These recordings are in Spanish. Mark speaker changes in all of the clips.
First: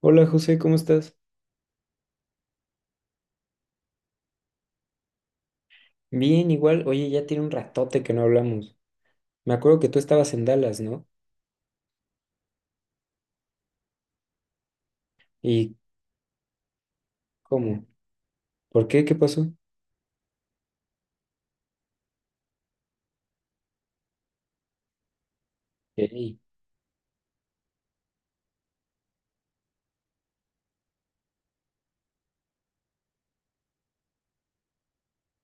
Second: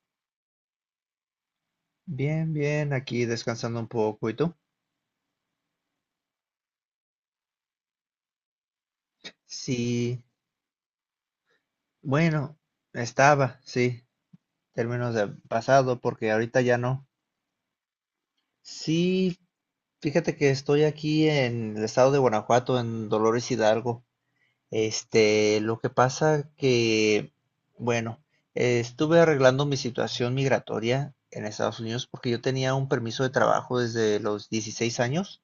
Speaker 1: Hola José, ¿cómo estás?
Speaker 2: Bien, bien, aquí descansando un poco. ¿Y tú?
Speaker 1: Bien, igual. Oye, ya tiene un ratote que no hablamos. Me acuerdo que tú
Speaker 2: Sí,
Speaker 1: estabas en Dallas, ¿no?
Speaker 2: bueno, estaba, sí, términos de
Speaker 1: ¿Y
Speaker 2: pasado, porque ahorita ya no.
Speaker 1: cómo? ¿Por qué? ¿Qué
Speaker 2: Sí,
Speaker 1: pasó?
Speaker 2: fíjate que estoy aquí en el estado de Guanajuato, en Dolores Hidalgo. Este, lo que
Speaker 1: Ey,
Speaker 2: pasa que, bueno, estuve arreglando mi situación migratoria en Estados Unidos porque yo tenía un permiso de trabajo desde los 16 años.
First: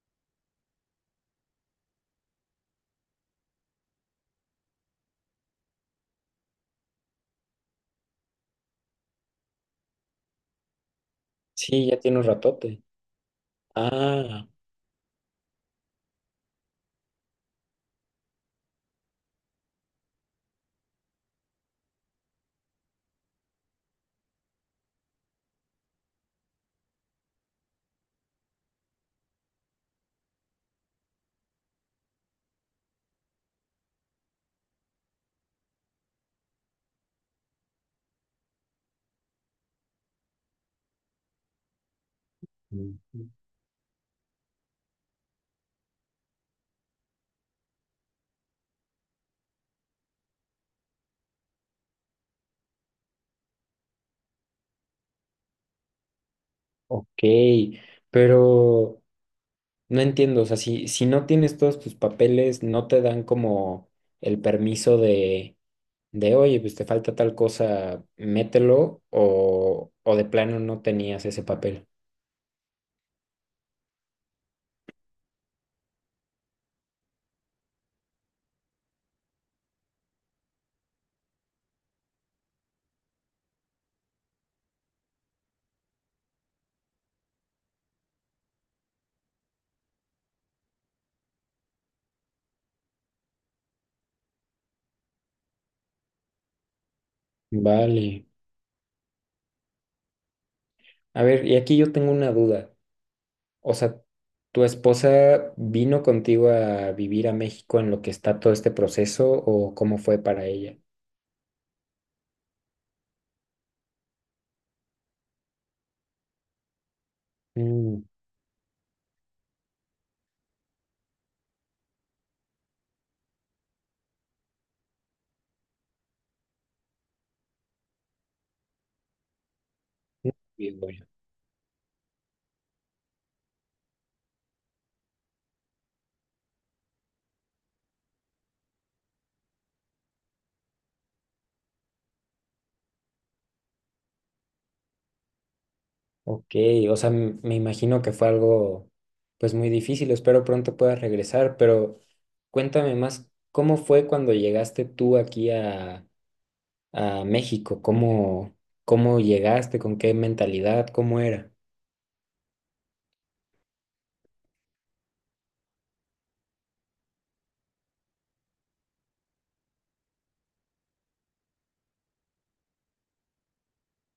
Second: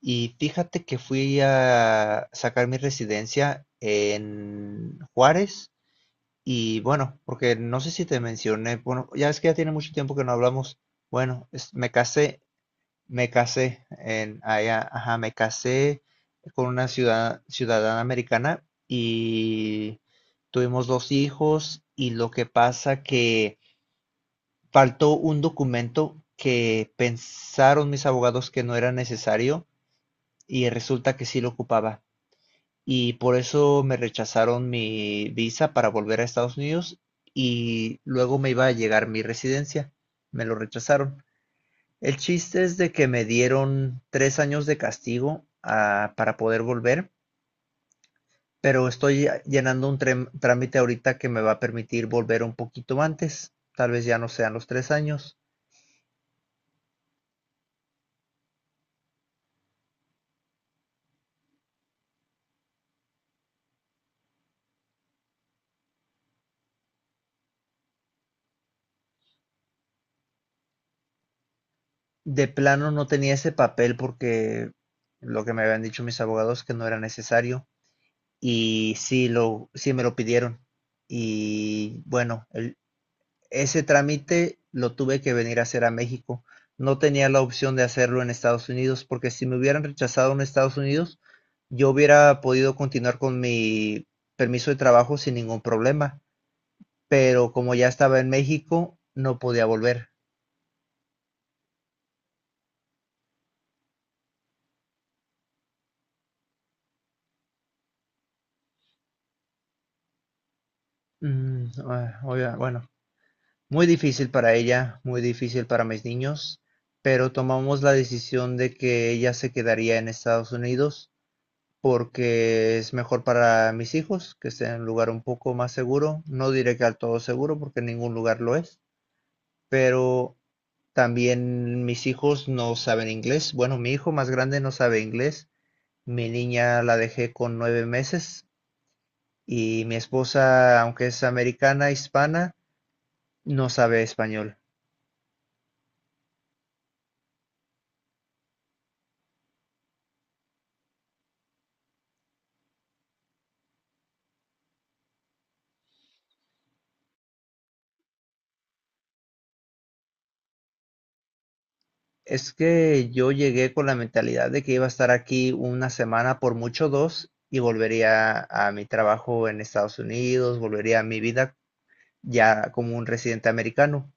Speaker 2: Y fíjate que fui a sacar mi residencia en Juárez y bueno, porque no sé si te mencioné, bueno, ya es que ya tiene mucho tiempo que no hablamos. Bueno,
Speaker 1: sí, ya tiene un ratote.
Speaker 2: me casé en
Speaker 1: Ah,
Speaker 2: allá, ajá, me casé con una ciudadana americana y tuvimos dos hijos y lo que pasa que faltó un documento que pensaron mis abogados que no era necesario y resulta que sí lo ocupaba y por eso me rechazaron mi visa para volver a Estados Unidos y luego me iba a llegar mi residencia. Me lo rechazaron. El chiste es de
Speaker 1: ujú,
Speaker 2: que me dieron tres años de castigo para poder volver, pero estoy llenando un trámite ahorita que me va a permitir volver un poquito antes. Tal vez ya no sean los tres años.
Speaker 1: ok. Pero no entiendo, o sea, si no tienes todos tus papeles, no te dan como el permiso oye, pues te falta tal cosa, mételo, o de plano no tenías ese papel.
Speaker 2: De plano no tenía ese papel porque lo que me habían dicho mis abogados que no era necesario. Y sí, sí me lo pidieron. Y bueno, ese trámite lo tuve que venir a hacer a México. No tenía la opción de hacerlo en Estados Unidos porque si me hubieran rechazado en Estados Unidos, yo hubiera podido continuar con mi permiso de trabajo sin ningún problema. Pero como ya estaba
Speaker 1: Vale.
Speaker 2: en México, no podía volver.
Speaker 1: A ver, y aquí yo tengo una duda. O sea, ¿tu esposa vino contigo a vivir a México en lo que está todo este proceso o cómo fue para ella?
Speaker 2: Oiga, bueno. Muy difícil para ella, muy difícil para mis niños, pero tomamos la
Speaker 1: Mm,
Speaker 2: decisión de que ella se quedaría en Estados Unidos porque es mejor para mis hijos que esté en un lugar un poco más seguro. No diré que al todo seguro porque ningún lugar lo es,
Speaker 1: no,
Speaker 2: pero
Speaker 1: bien, bueno.
Speaker 2: también mis hijos no saben inglés. Bueno, mi hijo más grande no sabe inglés. Mi niña la dejé con nueve meses y mi esposa, aunque es americana, hispana, no sabe español.
Speaker 1: Ok, o sea, me imagino que fue algo pues muy difícil. Espero pronto puedas regresar, pero cuéntame más, ¿cómo fue cuando llegaste tú aquí a México? ¿Cómo, cómo llegaste? ¿Con qué mentalidad? ¿Cómo era?
Speaker 2: Es que yo llegué con la mentalidad de que iba a estar aquí una semana, por mucho dos, y volvería a mi trabajo en Estados Unidos, volvería a mi vida ya como un residente americano.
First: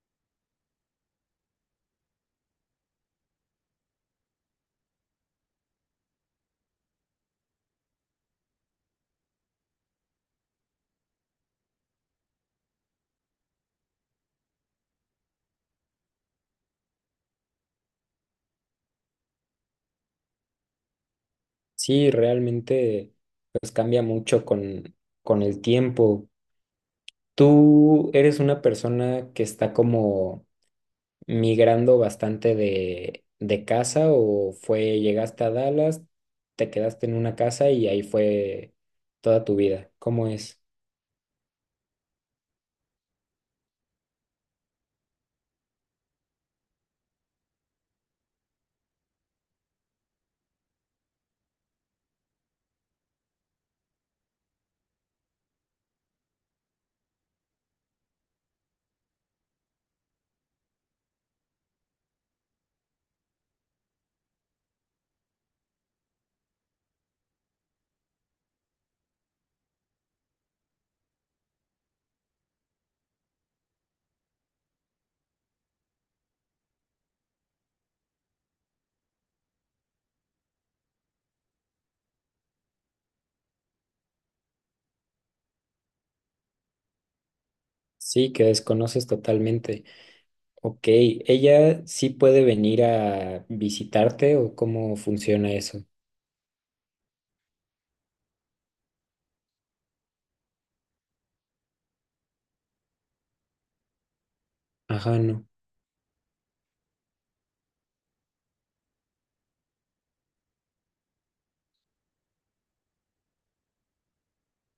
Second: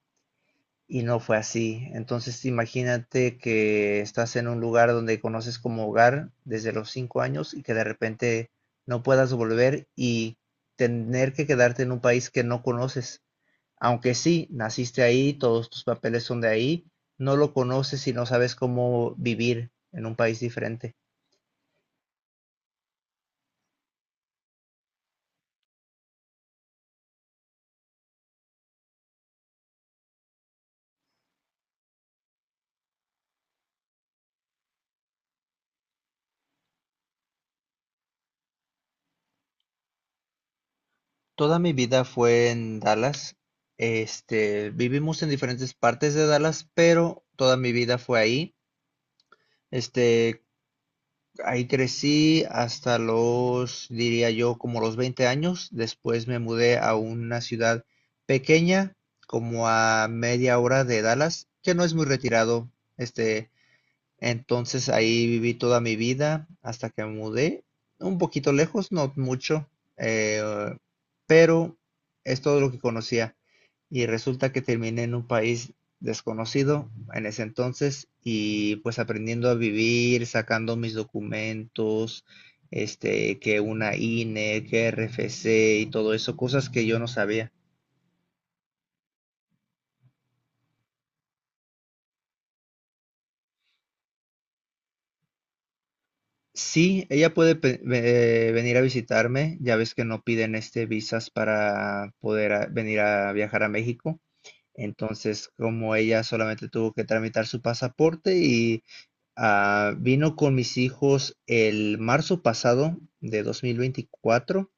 Speaker 2: Y no fue así. Entonces imagínate que estás en un lugar donde conoces como hogar desde los cinco años y que de repente no puedas volver y tener que quedarte en un país que no conoces. Aunque sí, naciste ahí, todos tus papeles son de ahí, no lo conoces y no sabes cómo vivir en un país diferente.
Speaker 1: Sí, realmente pues cambia mucho con el tiempo. Tú eres una persona que está como migrando bastante de casa o fue, llegaste a Dallas, te quedaste en una casa y ahí fue toda tu vida. ¿Cómo es?
Speaker 2: Toda mi vida fue en Dallas. Este, vivimos en diferentes partes de Dallas, pero toda mi vida fue ahí. Este, ahí crecí hasta los, diría yo, como los 20 años. Después me mudé a una ciudad pequeña, como a media hora de Dallas, que no es muy retirado. Este, Entonces ahí viví toda mi vida hasta que me mudé, un poquito lejos, no mucho, eh, pero es todo lo que conocía. Y resulta que terminé en un país desconocido en ese entonces y pues aprendiendo a vivir, sacando mis documentos, este, que una INE, que RFC y todo eso, cosas que yo no sabía.
Speaker 1: Sí, que desconoces totalmente. Ok, ¿ella sí puede venir a visitarte o cómo funciona eso?
Speaker 2: Sí, ella puede venir a visitarme. Ya ves que no piden este visas para poder venir a viajar a México.
Speaker 1: Ajá, no.
Speaker 2: Entonces, como ella solamente tuvo que tramitar su pasaporte y vino con mis hijos el marzo pasado de 2024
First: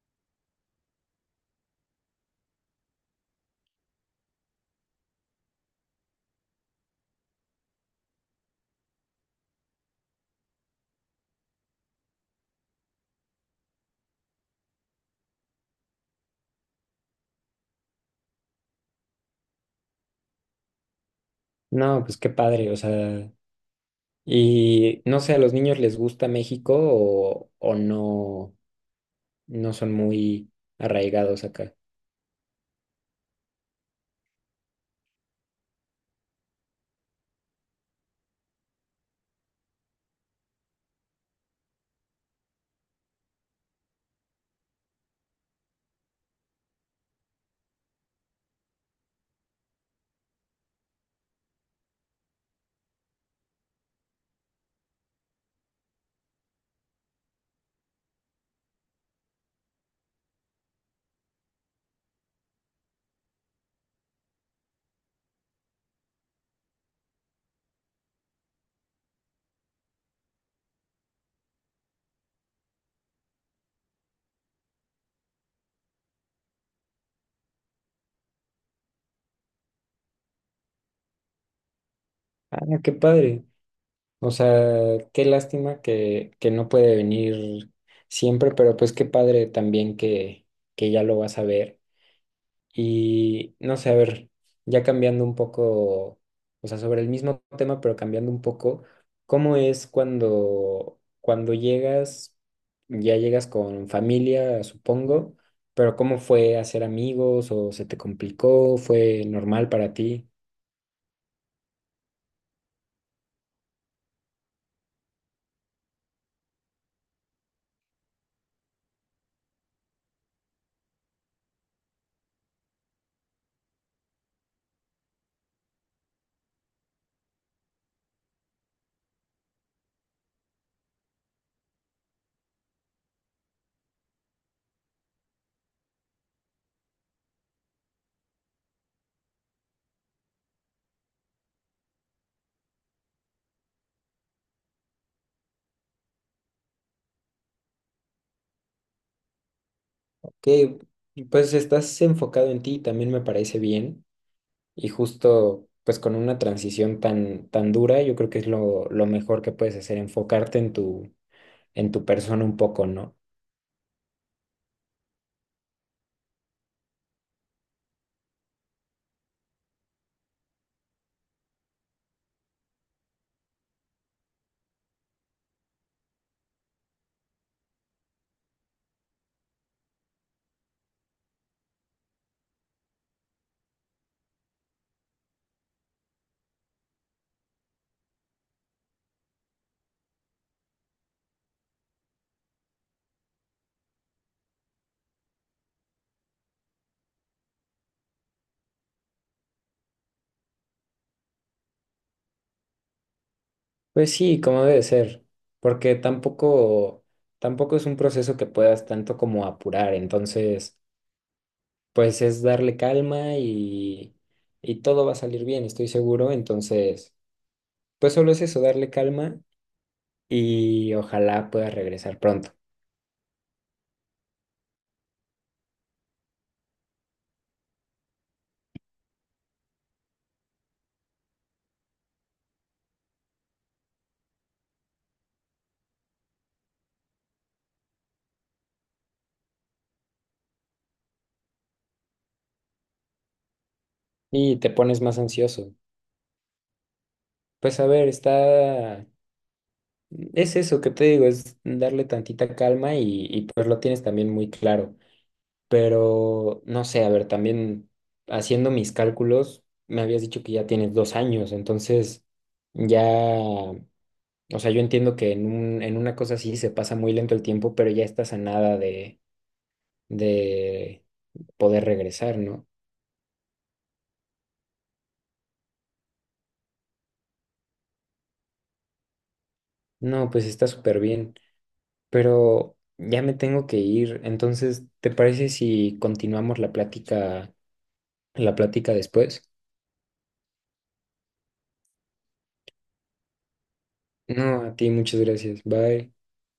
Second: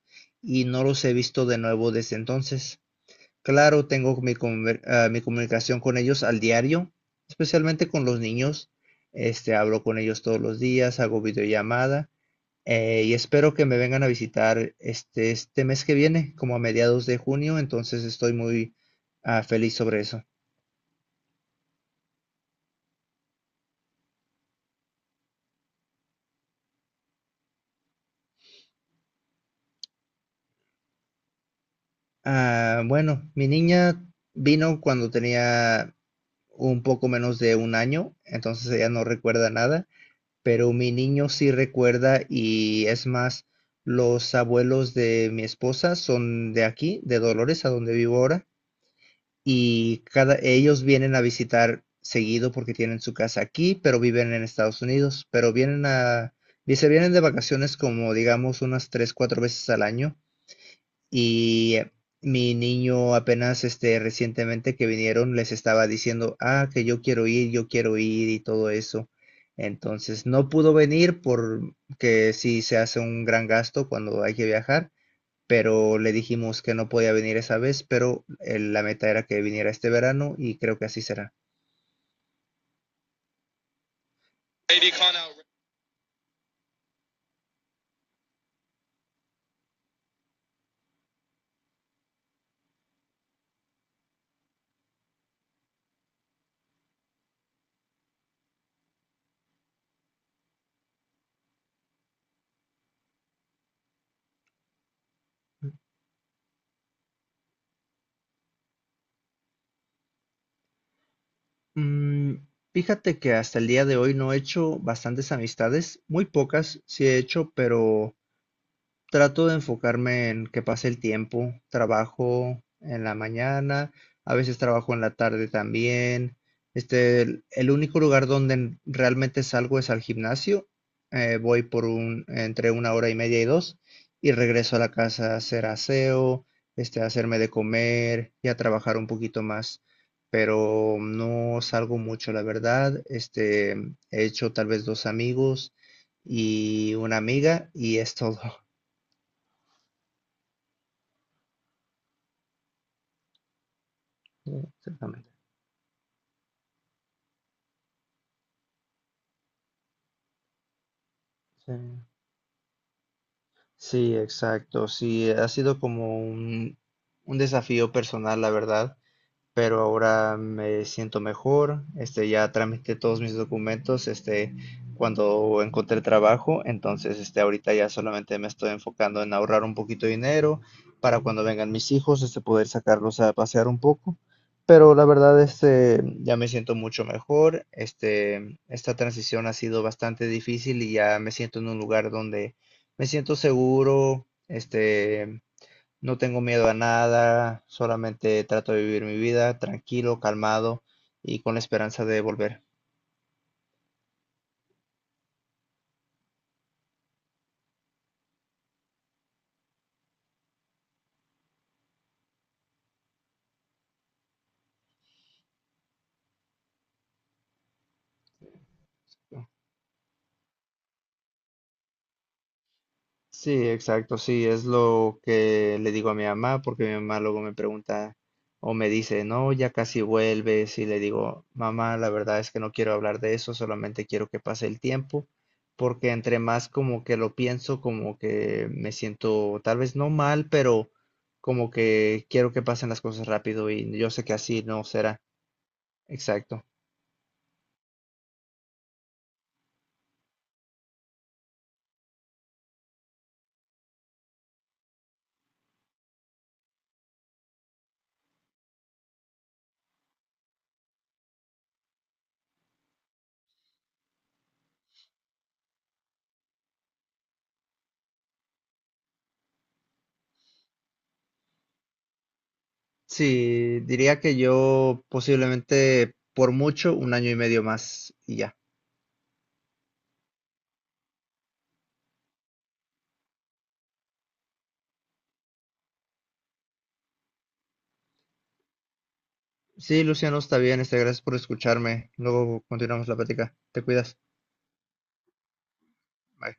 Speaker 2: y no los he visto de nuevo desde entonces. Claro, tengo mi comunicación con ellos al diario, especialmente con los niños. Este, hablo con ellos todos los días, hago videollamada y espero que me vengan a visitar este, este mes que viene, como a mediados de junio, entonces estoy muy feliz sobre eso.
Speaker 1: No, pues qué padre, o sea, y no sé, ¿a los niños les gusta México o no? No son muy arraigados acá.
Speaker 2: Ah, bueno, mi niña vino cuando tenía un poco menos de un año, entonces ella no recuerda nada, pero mi niño sí recuerda y es más, los abuelos de mi esposa son de aquí, de Dolores, a donde vivo ahora, y cada, ellos vienen a visitar seguido porque tienen su casa aquí, pero viven en Estados Unidos, pero vienen a, y se vienen de vacaciones como digamos unas tres, cuatro veces al año y mi niño apenas este recientemente que vinieron les estaba diciendo, ah, que yo quiero ir y todo eso. Entonces no pudo venir porque sí se hace un gran gasto cuando hay que viajar, pero le dijimos que no podía venir esa vez, pero la meta era que viniera este verano y creo que así será.
Speaker 1: Ah, qué padre. O sea, qué lástima que no puede venir siempre, pero pues qué padre también que ya lo vas a ver. Y no sé, a ver, ya cambiando un poco, o sea, sobre el mismo tema, pero cambiando un poco, ¿cómo es cuando, cuando llegas, ya llegas con familia, supongo, pero cómo fue hacer amigos o se te complicó, fue normal para ti?
Speaker 2: Mm, fíjate que hasta el día de hoy no he hecho bastantes amistades, muy pocas sí he hecho, pero trato de enfocarme en que pase el tiempo. Trabajo en la mañana, a veces trabajo en la tarde también. Este, el único lugar donde realmente salgo es al gimnasio. Voy por un, entre una hora y media y dos, y regreso a la casa a hacer aseo, este, a hacerme de comer y a trabajar un poquito más. Pero no salgo mucho, la verdad. Este, he hecho tal vez dos amigos y una amiga, y es todo.
Speaker 1: Que pues estás enfocado en ti, también me parece bien.
Speaker 2: Sí,
Speaker 1: Y
Speaker 2: exactamente.
Speaker 1: justo pues con una transición tan, tan dura, yo creo que es lo mejor que puedes hacer, enfocarte
Speaker 2: Sí.
Speaker 1: en tu persona un poco, ¿no?
Speaker 2: Sí, exacto. Sí, ha sido como un desafío personal, la verdad. Pero ahora me siento mejor, este, ya tramité todos mis documentos, este, cuando encontré trabajo, entonces, este, ahorita ya solamente me estoy enfocando en ahorrar un poquito de dinero para cuando vengan mis hijos, este, poder sacarlos a pasear un poco, pero la verdad, este, ya me siento mucho mejor, este, esta transición ha sido bastante difícil y ya me siento en un lugar donde me siento seguro, este, no tengo miedo a nada, solamente trato de vivir mi vida tranquilo, calmado y con la esperanza de volver.
Speaker 1: Pues sí, como debe ser, porque tampoco, tampoco es un proceso que puedas tanto como apurar. Entonces, pues es darle calma y todo va a salir bien, estoy seguro. Entonces, pues solo es eso, darle calma y ojalá puedas regresar pronto.
Speaker 2: Sí, exacto, sí, es lo que le digo a mi mamá, porque mi mamá luego me pregunta o me dice, no, ya casi vuelves, y le digo, mamá, la verdad es que no quiero hablar de eso, solamente quiero que pase el tiempo, porque entre más como que lo pienso, como que me siento tal vez no mal, pero como que quiero que pasen las cosas rápido y yo sé que
Speaker 1: Y
Speaker 2: así
Speaker 1: te
Speaker 2: no
Speaker 1: pones más
Speaker 2: será.
Speaker 1: ansioso.
Speaker 2: Exacto.
Speaker 1: Pues a ver, está... Es eso que te digo, es darle tantita calma y pues lo tienes también muy claro. Pero no sé, a ver, también haciendo mis cálculos, me habías dicho que ya tienes 2 años, entonces ya, o sea, yo entiendo que en un, en una cosa así se pasa muy lento el tiempo, pero ya estás a nada de, de poder regresar, ¿no?
Speaker 2: Sí, diría que yo posiblemente por mucho un año y medio más y ya.
Speaker 1: No, pues está súper bien. Pero ya me tengo que ir. Entonces, ¿te parece si continuamos la plática después?
Speaker 2: Sí, Luciano, está bien, este, gracias por escucharme. Luego continuamos la plática. Te cuidas.
Speaker 1: No, a ti muchas gracias. Bye.
Speaker 2: Bye.